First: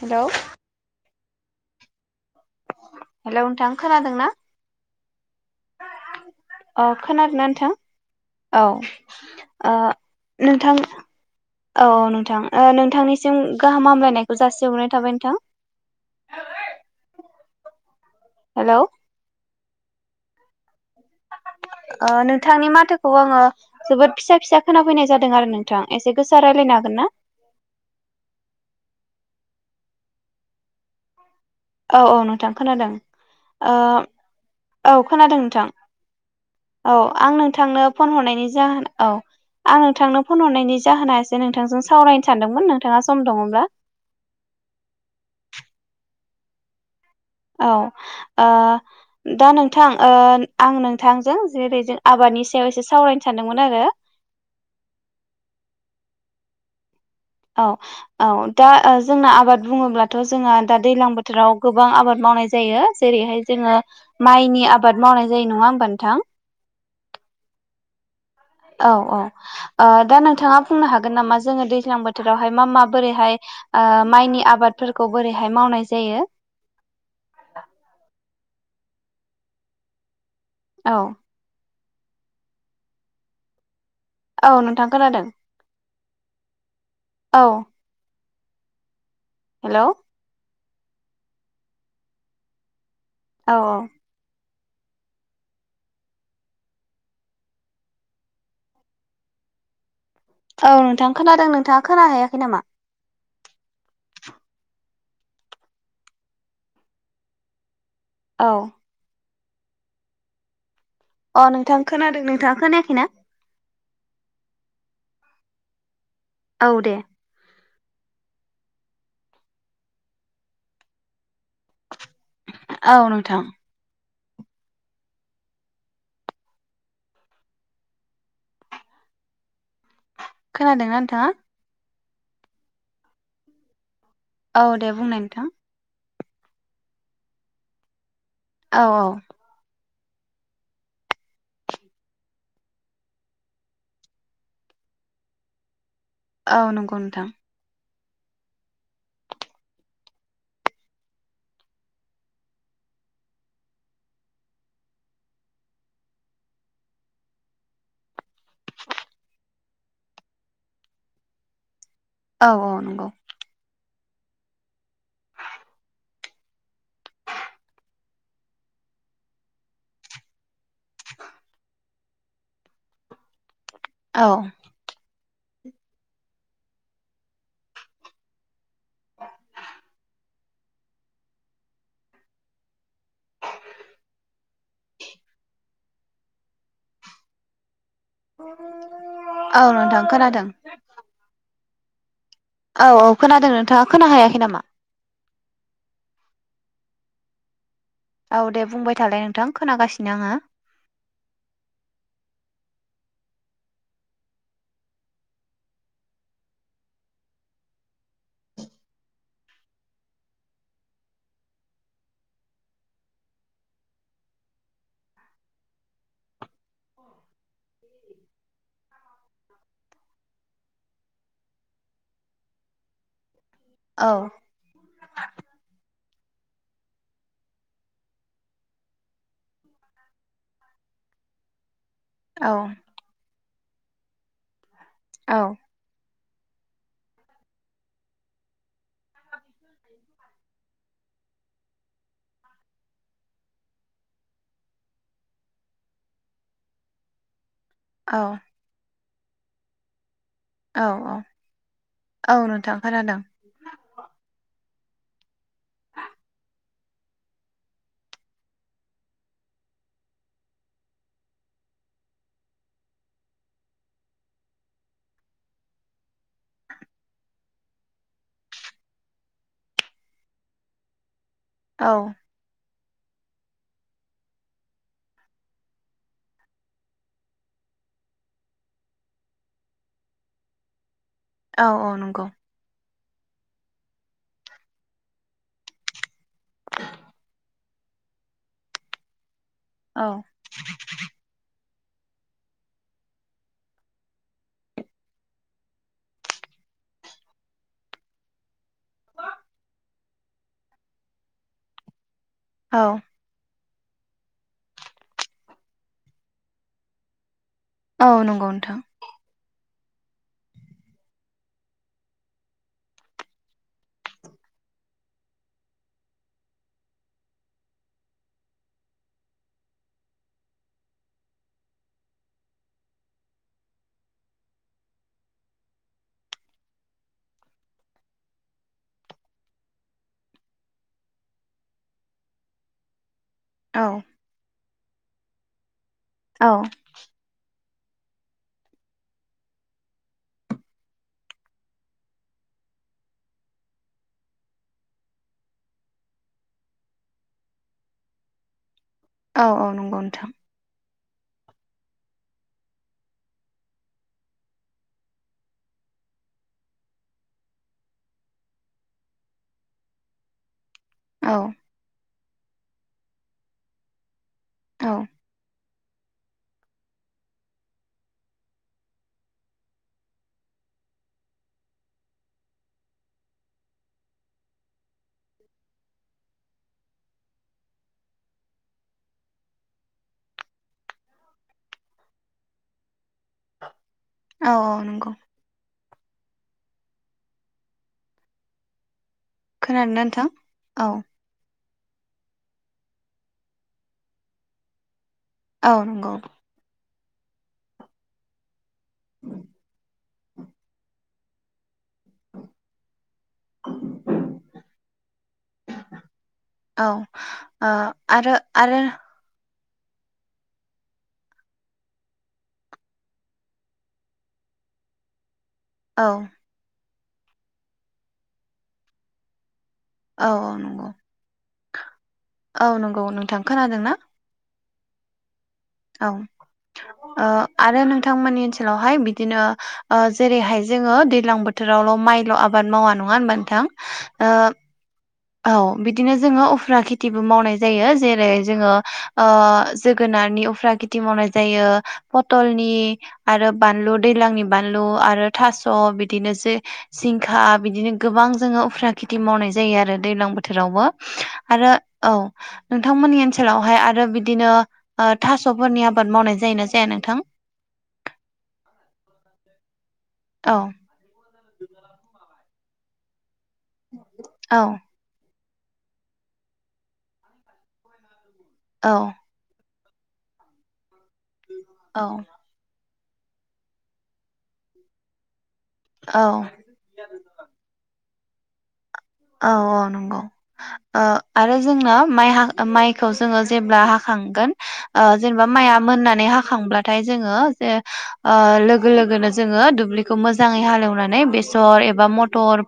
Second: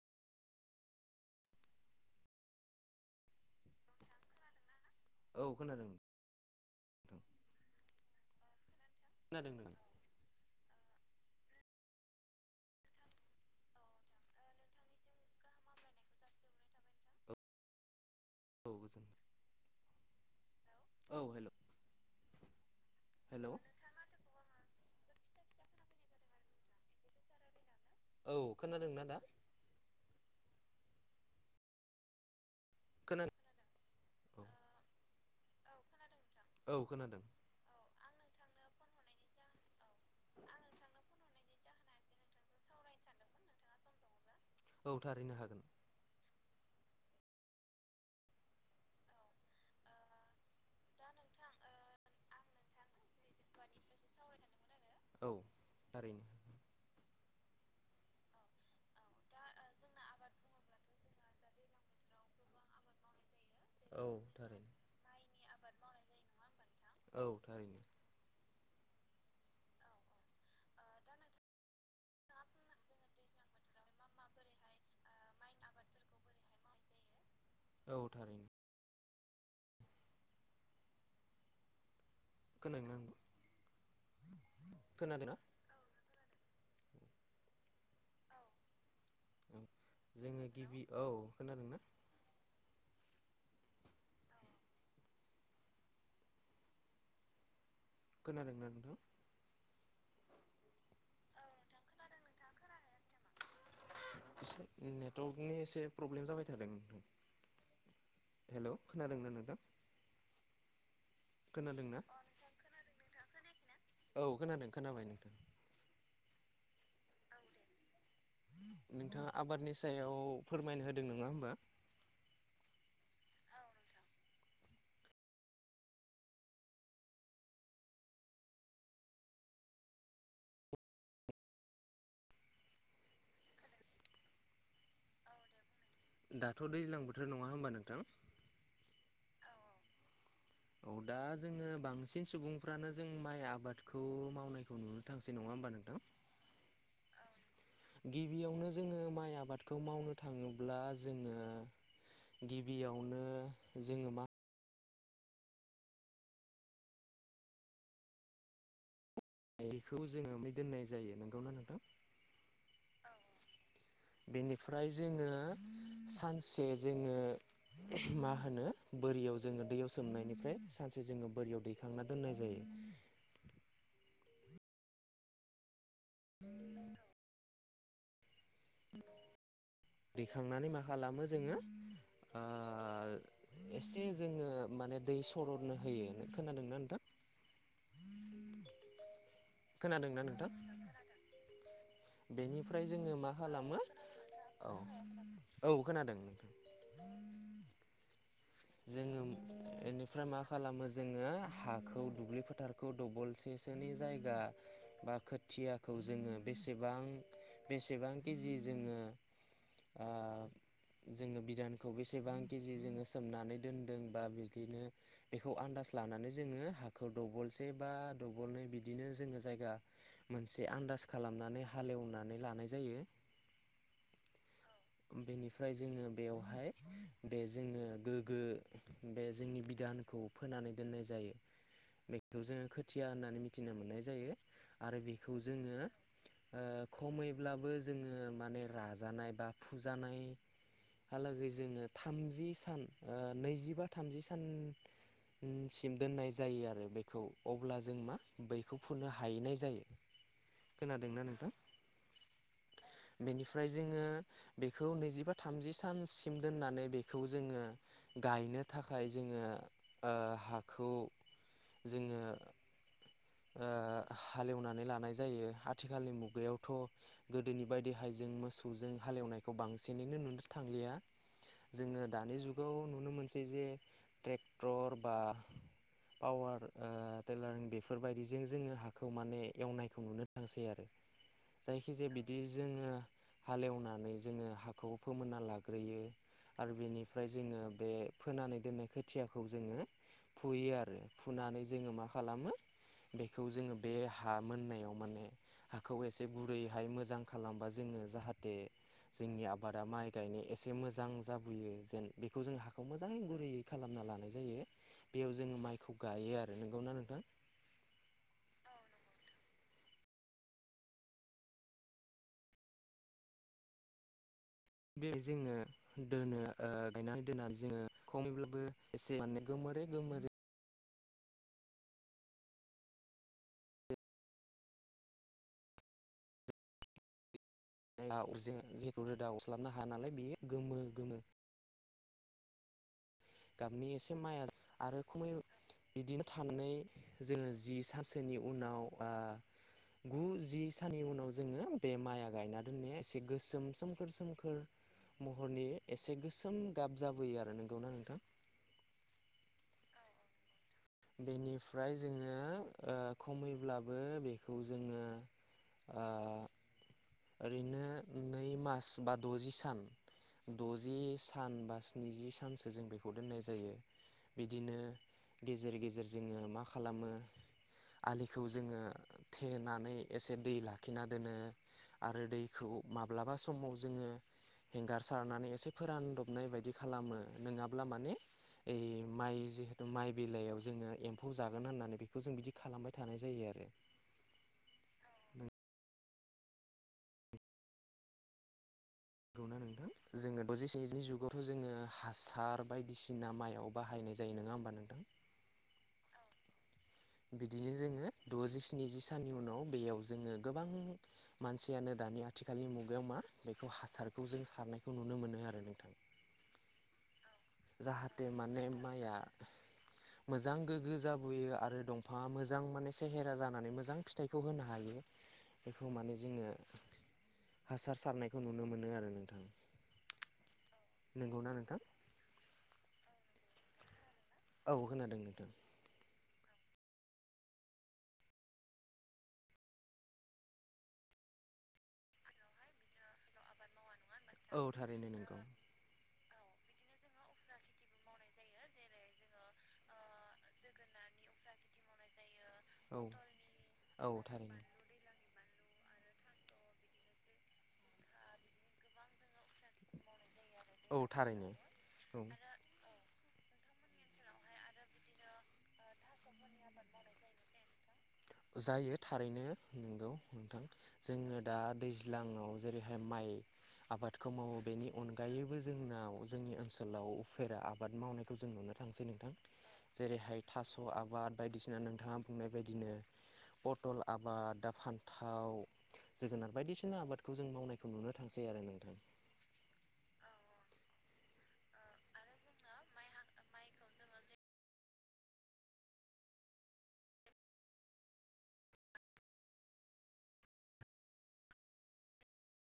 हेल' hello नोंथां खोनादों ना? औ औ खोनादोंना नोंथां औ। खोनादों नों ओ नोंथां औ नोंथां ओह नोंथांनिसिम गाहाम हामलायनायखौ जासिहरनाय थाबाय नोंथां। [inaudible] औ हेल' गोजोन औ हेल' नोंथांनि माथोखौ आङो हेल' जोबोद फिसा फिसा खोनाफैनाय जादों। जादों आरो नोंथां एसे गोसा रायज्लायनो हागोन ना? औ खोनादोंना दा? औ औ नोंथां खोनादों खोना ओ औ खोनादों नोंथां। औ आं नोंथांनो फन हरनायनि जाहोन औ आं नोंथांनो फन हरनायनि जाहोना एसे नोंथांजों सावरायनो सानदोंमोन नोंथाङा सम दङब्ला [inaudible] औ थारहैनो हागोन औ ओ दा नोंथां आं नोंथांजों जे बेजों आबाद नि सयाव एसे सावरायनो सानदोंमोन आरो औ थारैनो औ औ दा ओ जोंना आबाद बुङोब्लाथ जोंहा दा दैज्लां बोथोराव गोबां आबाद मावो मावनाय जायो जेरैहाय जोंङो औ माइनि थारैनो आबाद मावनाय जायो नंङां होमबा नोंथां औ थारैनो औ औ ओ दा नोंथाङा बुंनो हागोन नामा जोंङो दैज्लां बोथोरावहाय मा माबोरैहाय ओ माइनि आबादफोरखौ बोरैहाय मावनाय जायो औ थारैनो औ गोनां नांगौ औ नोंथां खोनादों औ औ हेलौ जोङो गिबि औ खोनादोंना औ औ खोनादोंना नोंथां औ नोंथां खोनादों नोंथाङा खोना हैयाखै नामा नेटवर्कनि एसे प्रब्लेम जाबाय थादों औ हेलौ खोनादोंना नों अ नोंथां खोनादोंना खोनादों नोंथाङा खोनायाखैना औ खोनादों खोनाबाय नोंथां औ दे नोंथाङा आबादनि सायाव फोरमायनो होदों नङा होमबा औ नोंथां खोनादों ना नोंथाङा औ दे बुंनाय नोंथां दाथ' दैज्लां बोथोर नंङा होनबा नोंथां औ औ औ [inaudible] दा जोङो बांसिन सुबुंफ्रानो जों माइ आबादखौ मावनायखौ नुनो थांसै नंङा होमबा नोंथां औ नंगौ नोंथां गिबियावनो जोंङो माइ आबादखौ मावनो थाङोब्ला जोङो गिबियावनो जोंङो मा बेखौ जोंङो मै दोननाय जायो नोंगौना नोंथां औ औ नंगौ बेनिफ्राय जोंङो सानसे जोंङो मा होनो बोरियाव जोंङो दैयाव सोमनायनिफ्राय सानसे जोंङो बोरियाव दैखांना दोननाय जायो औ [inaudible] दैखांनानै मा खालामो जोंङो ओ एसे जोंङो माने दै सरननो होयो खोनादोंना नोंथां [unintelligible] औ नोंथां खोनादों बेनिफ्राय औ औ जोंङो मा खोनादों खालामो नोंथाङा खोनाहैयाखै नामा औ औ खोनादों औ दे बुंबाय थालाय जोंङो नोंथां खोनागासिनो बेनिफ्राय आङो मा खालामो जोंङो हाखौ दुब्लि फोथारखौ दबलसेसोनि जायगा बा खोथियाखौ जोंङो बेसेबां बेसेबां केजि जोंङो जोङो बिधानखौ बेसेबां केजि जोंङो सोमनानै [unintelligible] बा दबलनै बिदिनो जोंङो जायगा मोनसे आ खालामनानै हालेवनानै लानाय जायो। औ। बेनिफ्राय जोङो बेवहाय [inaudible] बे जोंनो गोग्गो बे जोंनि बिधानखौ फोनानै दोननाय जायो। बेखौ औ जोङो खोथिया होननानै मिथिनो मोननाय जायो। आरो बेखौ औ जोङो खमैब्लाबो जोङो माने राजानाय बा फुजानाय हालागै जोङो थामजि सान नैजिबा थामजि सान सिम दोननाय जायो आरो बेखौ अब्ला जों मा औ बैखौ फुनो हाहैनाय जायो औ औ खोनादोंना नोंथां औ नोंथां खोनादों बेनिफ्राय जोङो बेखौ नैजिबा थामजि सानसिम दोननानै बेखौ जोङो गायनो थाखाय जोङो आं हाखौ जोङो हालेवनानै लानाय जायो आथिखालनि मुगायावथ' गोदोनि बायदि हायजों मोसौजों हालेवनायखौ बांसिनैनो नुनो थांलिया औ जोङो दानि जुगाव नुनो मोनसै जे ट्रेक्टर बा पावार टेलारिं बेफोर बेफोरबायदिजों जोङो हाखौ माने एवनायखौ नुनो थांसै आरो औ औ जायखिजाया नंगौ बिदि जोङो हालेवनानै जोङो हाखौ फोमोनना लाग्रोयो आरो बेनिफ्राय जोङो बे फोनानै दोननाय खोथियाखौ जोङो औ फुयो आरो फुनानै क्षयं क्षक्षंज्ञ क्षक्षंज्ञ पपपंजोङो मा खालामो बेखौ जोङो बे हा मोननायाव माने हाखौ एसे गुरैहाय मोजां खालामबा जों- जाहाथे जोंनि आबादा माइ गायनो एसे मोजां जाबोयो जेन बेखौ जों औ हाखौ मोजाङै गुरैयै खालामना लानाय जायो बेयाव जोङो माइखौ गायो आरो नोंगौना नोंथां औ नंगौ नोंथां। बे जोङो दोनो गायनानै दोन्नानै जोङो खमैब्लाबो एसे माने गोमो- मने गोमो- [unintelligible] रोदा अरस्लाबनो हाया नालाय बेयो गोमो गोमो औ गाबनि एसे माइ आरो खमै बिदिनो औ थानानै जोङो जि सानसोनि उनाव आ गु जि साननि उनाव जोङो बे माइआ गायना दोननाया एसे गोसोम सोमखोर सोमखोर महरनि एसे गोसोम गाब जाबोयो आरो नोंगौना नोंथां औ औ नंगौ नोंथां बेनिफ्राय जोङो खमैब्लाबो बेखौ जोङो ओ [inaudible] ओरैनो नै मास बा द'जि सान द'जि औ सान बा स्निजि सानसो जों बेखौ दोननाय जायो बिदि औ। गेजेर गेजेर जोङो मा खालामो आलिखौ जोङो थेनानै एसे दै लाखिना दोनो आरो दैखौ माब्लाबा समाव जोङो हेंगार सारनानै एसे फोरानदबनाय बायदि खालामो नङाब्ला माने ओइ माइ जिहेथु माइ बिलाइयाव जोङो एम्फौ जागोन होननानै बेखौ जों बिदि खालामबाय थानाय जायो आरो। औ औ नंगौ [unintelligible] खोनादोंना नोंथां औ जुगावथ' जोङो हासार बायदिसिना माइआव बाहायनाय जायो नङा होमबा नोंथां औ नंगौ। बिदिनो जोङो द'जि स्निजि साननि उनाव बेयाव जोङो गोबां मानसियानो दानि आथिखालनि मुगायाव मा बेखौ हासारखौ जों सारनायखौ नुनो मोनो आरो नोंथां। औ ओ जाहाथे आरो माने आरो माइआ मोजां गोग्गो जाबोयो आरो दंफाङा मोजां माने सेहेरा जानानै मोजां फिथाइखौ होनो हायो बेखौ औ माने जोङो हासार सारनायखौ नुनो मोनो आरो नोंथां औ औ नंगौ नंगौना नोंथां औ नंगौ नोंथां खोनादों ना? औ खोनादों नोंथां औ आरो नोंथांमोननि ओनसोलावहाय बिदिनो जेरैहाय जोङो दैलां बोथोराव मायल आबाद मावा नङा होनबा नोंथां? ओ औ थारैनो नोंगौ औ बिदिनो जोङो उफ्रा खेथिबो मावनाय जायो जेरै जोङो जोगोनार उफ्रा खेथि मावनाय जायो। पटलनि औ आरो बानलु औ दैलांनि थारैनो। बानलु आरो थास' बिदिनोसो जिंखा बिदिनो गोबां जोङो उफ्रा खेथि मावनाय जायो आरो दैलां बोथोरावबो औ थारैनो आरो औ नोंथांमोननि ओनसोलावहाय आरो बिदिनो थास'फोरनि आबाद मावनाय जायोना जाया नोंथां? जायो थारैनो नोंगौ औ दा दैज्लाङाव जेरैहाय माइ आबादखौ मावो औ बेनि अनगायैबो जोंनाव जोंनि ओनसोलाव उफेरा आबाद मावनायखौ जों नुनो औ थांसै नोंथां जेरैहाय थास' आबाद बायदिसिना औ नोंथाङा बुंनाय बायदिनो पथल आबाद दा फान्थाव जोगोनार बायदिसिना आबादखौ जों मावनायखौ नुनो थांसै आरो नोंथां औ औ नंगौ आरो जोंना माइखौ जोङो जेब्ला हाख जेनेबा माय आ मोननानै हाखांबाथाय जोङो लोगो लोगो जोङो दुब्लिखौ मोजाङै हालेवनानै बेसर एबा मथर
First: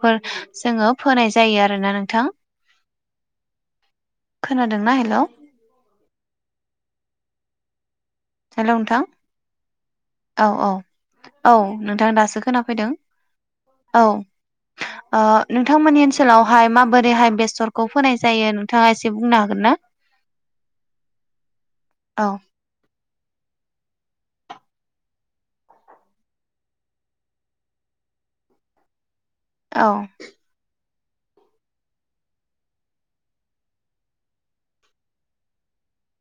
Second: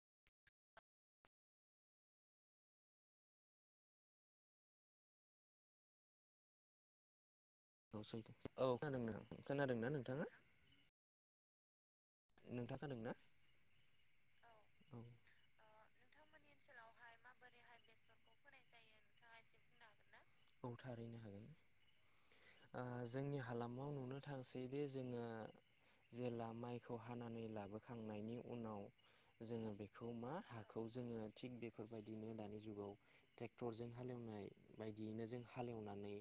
फोनाय जायो आरोना नोंथां खोनादोंना हेल' औ खोनादों खोनादोंना नोंथाङा? औ औ औ नोंथां दासो नोंथाङा खोनाफैदों खोनादोंना औ नोंथांमोननि ओनसोलाव हाय माबोरैहाय बेसरखौ फोनाय जायो नोंथाङा एसे बुंनो हागोन ना? औ थारहैनो हागोन औ जोंनि हालामाव नुनो थांसैदि जोङो जेला माइखौ हानानै लाबोखांनायनि उनाव जोङो बेखौ औ मा हाखो जोङो थिग बेफोरबायदिनो दानि जुगाव ट्रेक्ट'रजों हालएवनाय बायदियैनो जों हालेवनानै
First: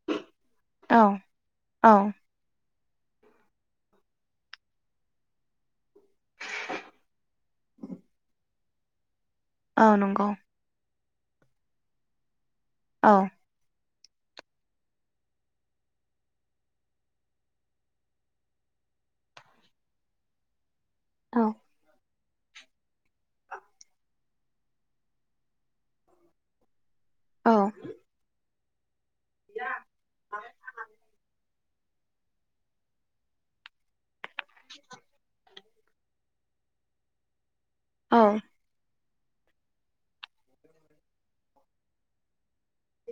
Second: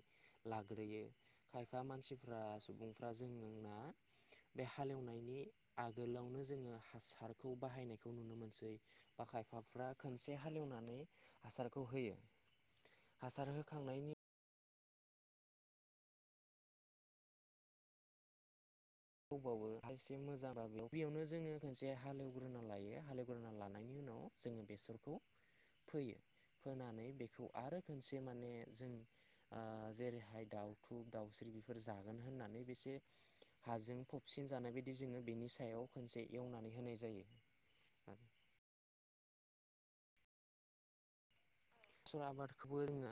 लाग्रोयो औ खायफा औ मानसिफ्रा सुबुंफ्रा जोंना बे हालेवनायनि आगोलावनो जोङो हासारखौ बाहायनायखौ नुनो मोनसै बाय औ नंगौ खनसे हालेवनानै हासारखौ होयो औ हास दबावो एसे मोजांयाव बेयावनो औ जोङो खनसे [inaudible] बेनिन उनाव जों बेसरखौ फोयो बेखौ औ आरो खनसे माने जों जेरैहाय दाउथु दाउस्रि फोर जागोन होननानै बेसे हाजों फबसिन जानाय बायदि जोङो बेनि स खनसे एवनानै होनाय जायो। औ बेसर आबादखौबो जोङो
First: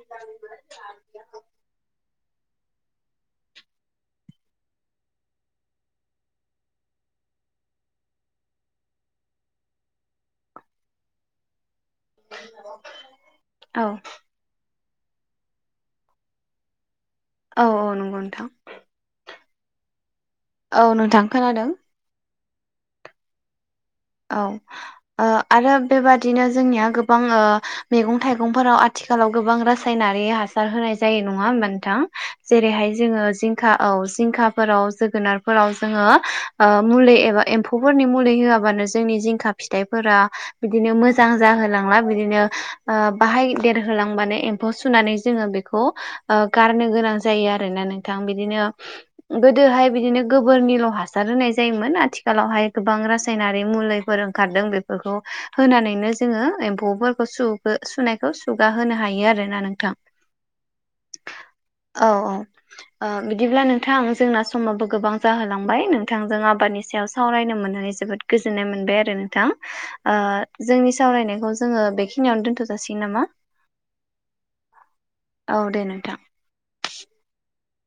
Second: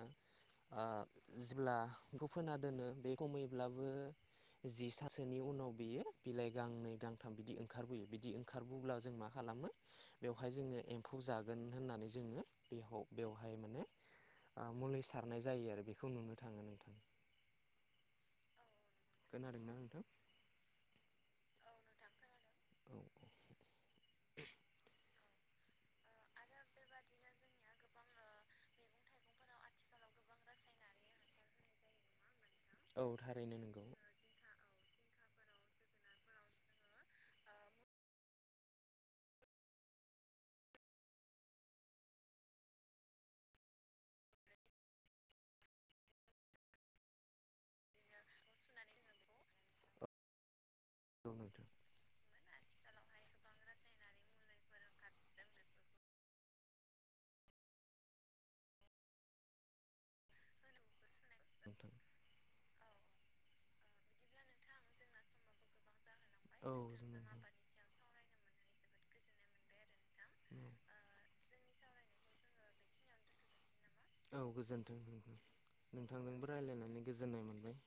जेब्ला बेखौ फोना दोनो बे खमैब्लाबो जि सानसोनि उनाव बियो बिलाइ गांनै गांथाम बिदि ओंखारबोयो बिदि ओंखारबोब्ला जों मा खालामो [inaudible] बेवहाय जोङो एम्फौ जागोन होननानै जोङो बे बेवहाय माने औ मुलि सारनाय जायो आरो बेखौ नुनो थाङो नोंथां। औ औ नंगौ नोंथां खोनादोंना नोंथां? औ नोंथां खोनादों। औ ओ आरो बेबादिनो जोंनिया गोबां ओ मैगं थाइगंफोराव आथि खालाव गोबां रासायनारि हासार होनाय जायो नङा होमबा नोंथां? जेरैहाय औ जोङो थारैनो जिंखा नंगौ औ जिंखाफोराव जो गोनारफोराव जोङो ओ मुलि एबा एम्फौफोरनि मुलि होआबानो जा जोंनि जिंखा फिथाइफोरा बिदिनो मोजां जाहोलांला बिदिनो बाहाय देरहो लांबानो एम्फौ सुनानै जोङो बेखौ ओ गारनो गोनां जायो आरोना नोंथां बिदिनो गोदोहाय बिदिनो गोबोरनिल' हासार होनाय नोंथां जायोमोन आथिखालावहाय गोबां रासायनारि मुलैफोर ओंखारदों बेफोरखौ होनानैनो जोङो एमफौ फोरखौ सुगो सुनायखौ सुग सुगा होनो हायो आरोना नोंथां। नोंथां औ औ ओ बिदिब्ला नोंथां जोंना समाबो गोबां जाहोलांबाय नों थांजों औ आबादनि सायाव जों नोंथां सावरायनो मोननानै जोबोद गोजोननाय मोनबाय आरो नोंथां ओ जोंनि सावरायनायखौ जोङो बेखिनियावनो दोन्थ'जासिगोन नामा? [inaudible] औ गोजोनथों औ दे नोंथां नोंथांजोंबो रायज्लायनानै गोजोननाय मोनबाय।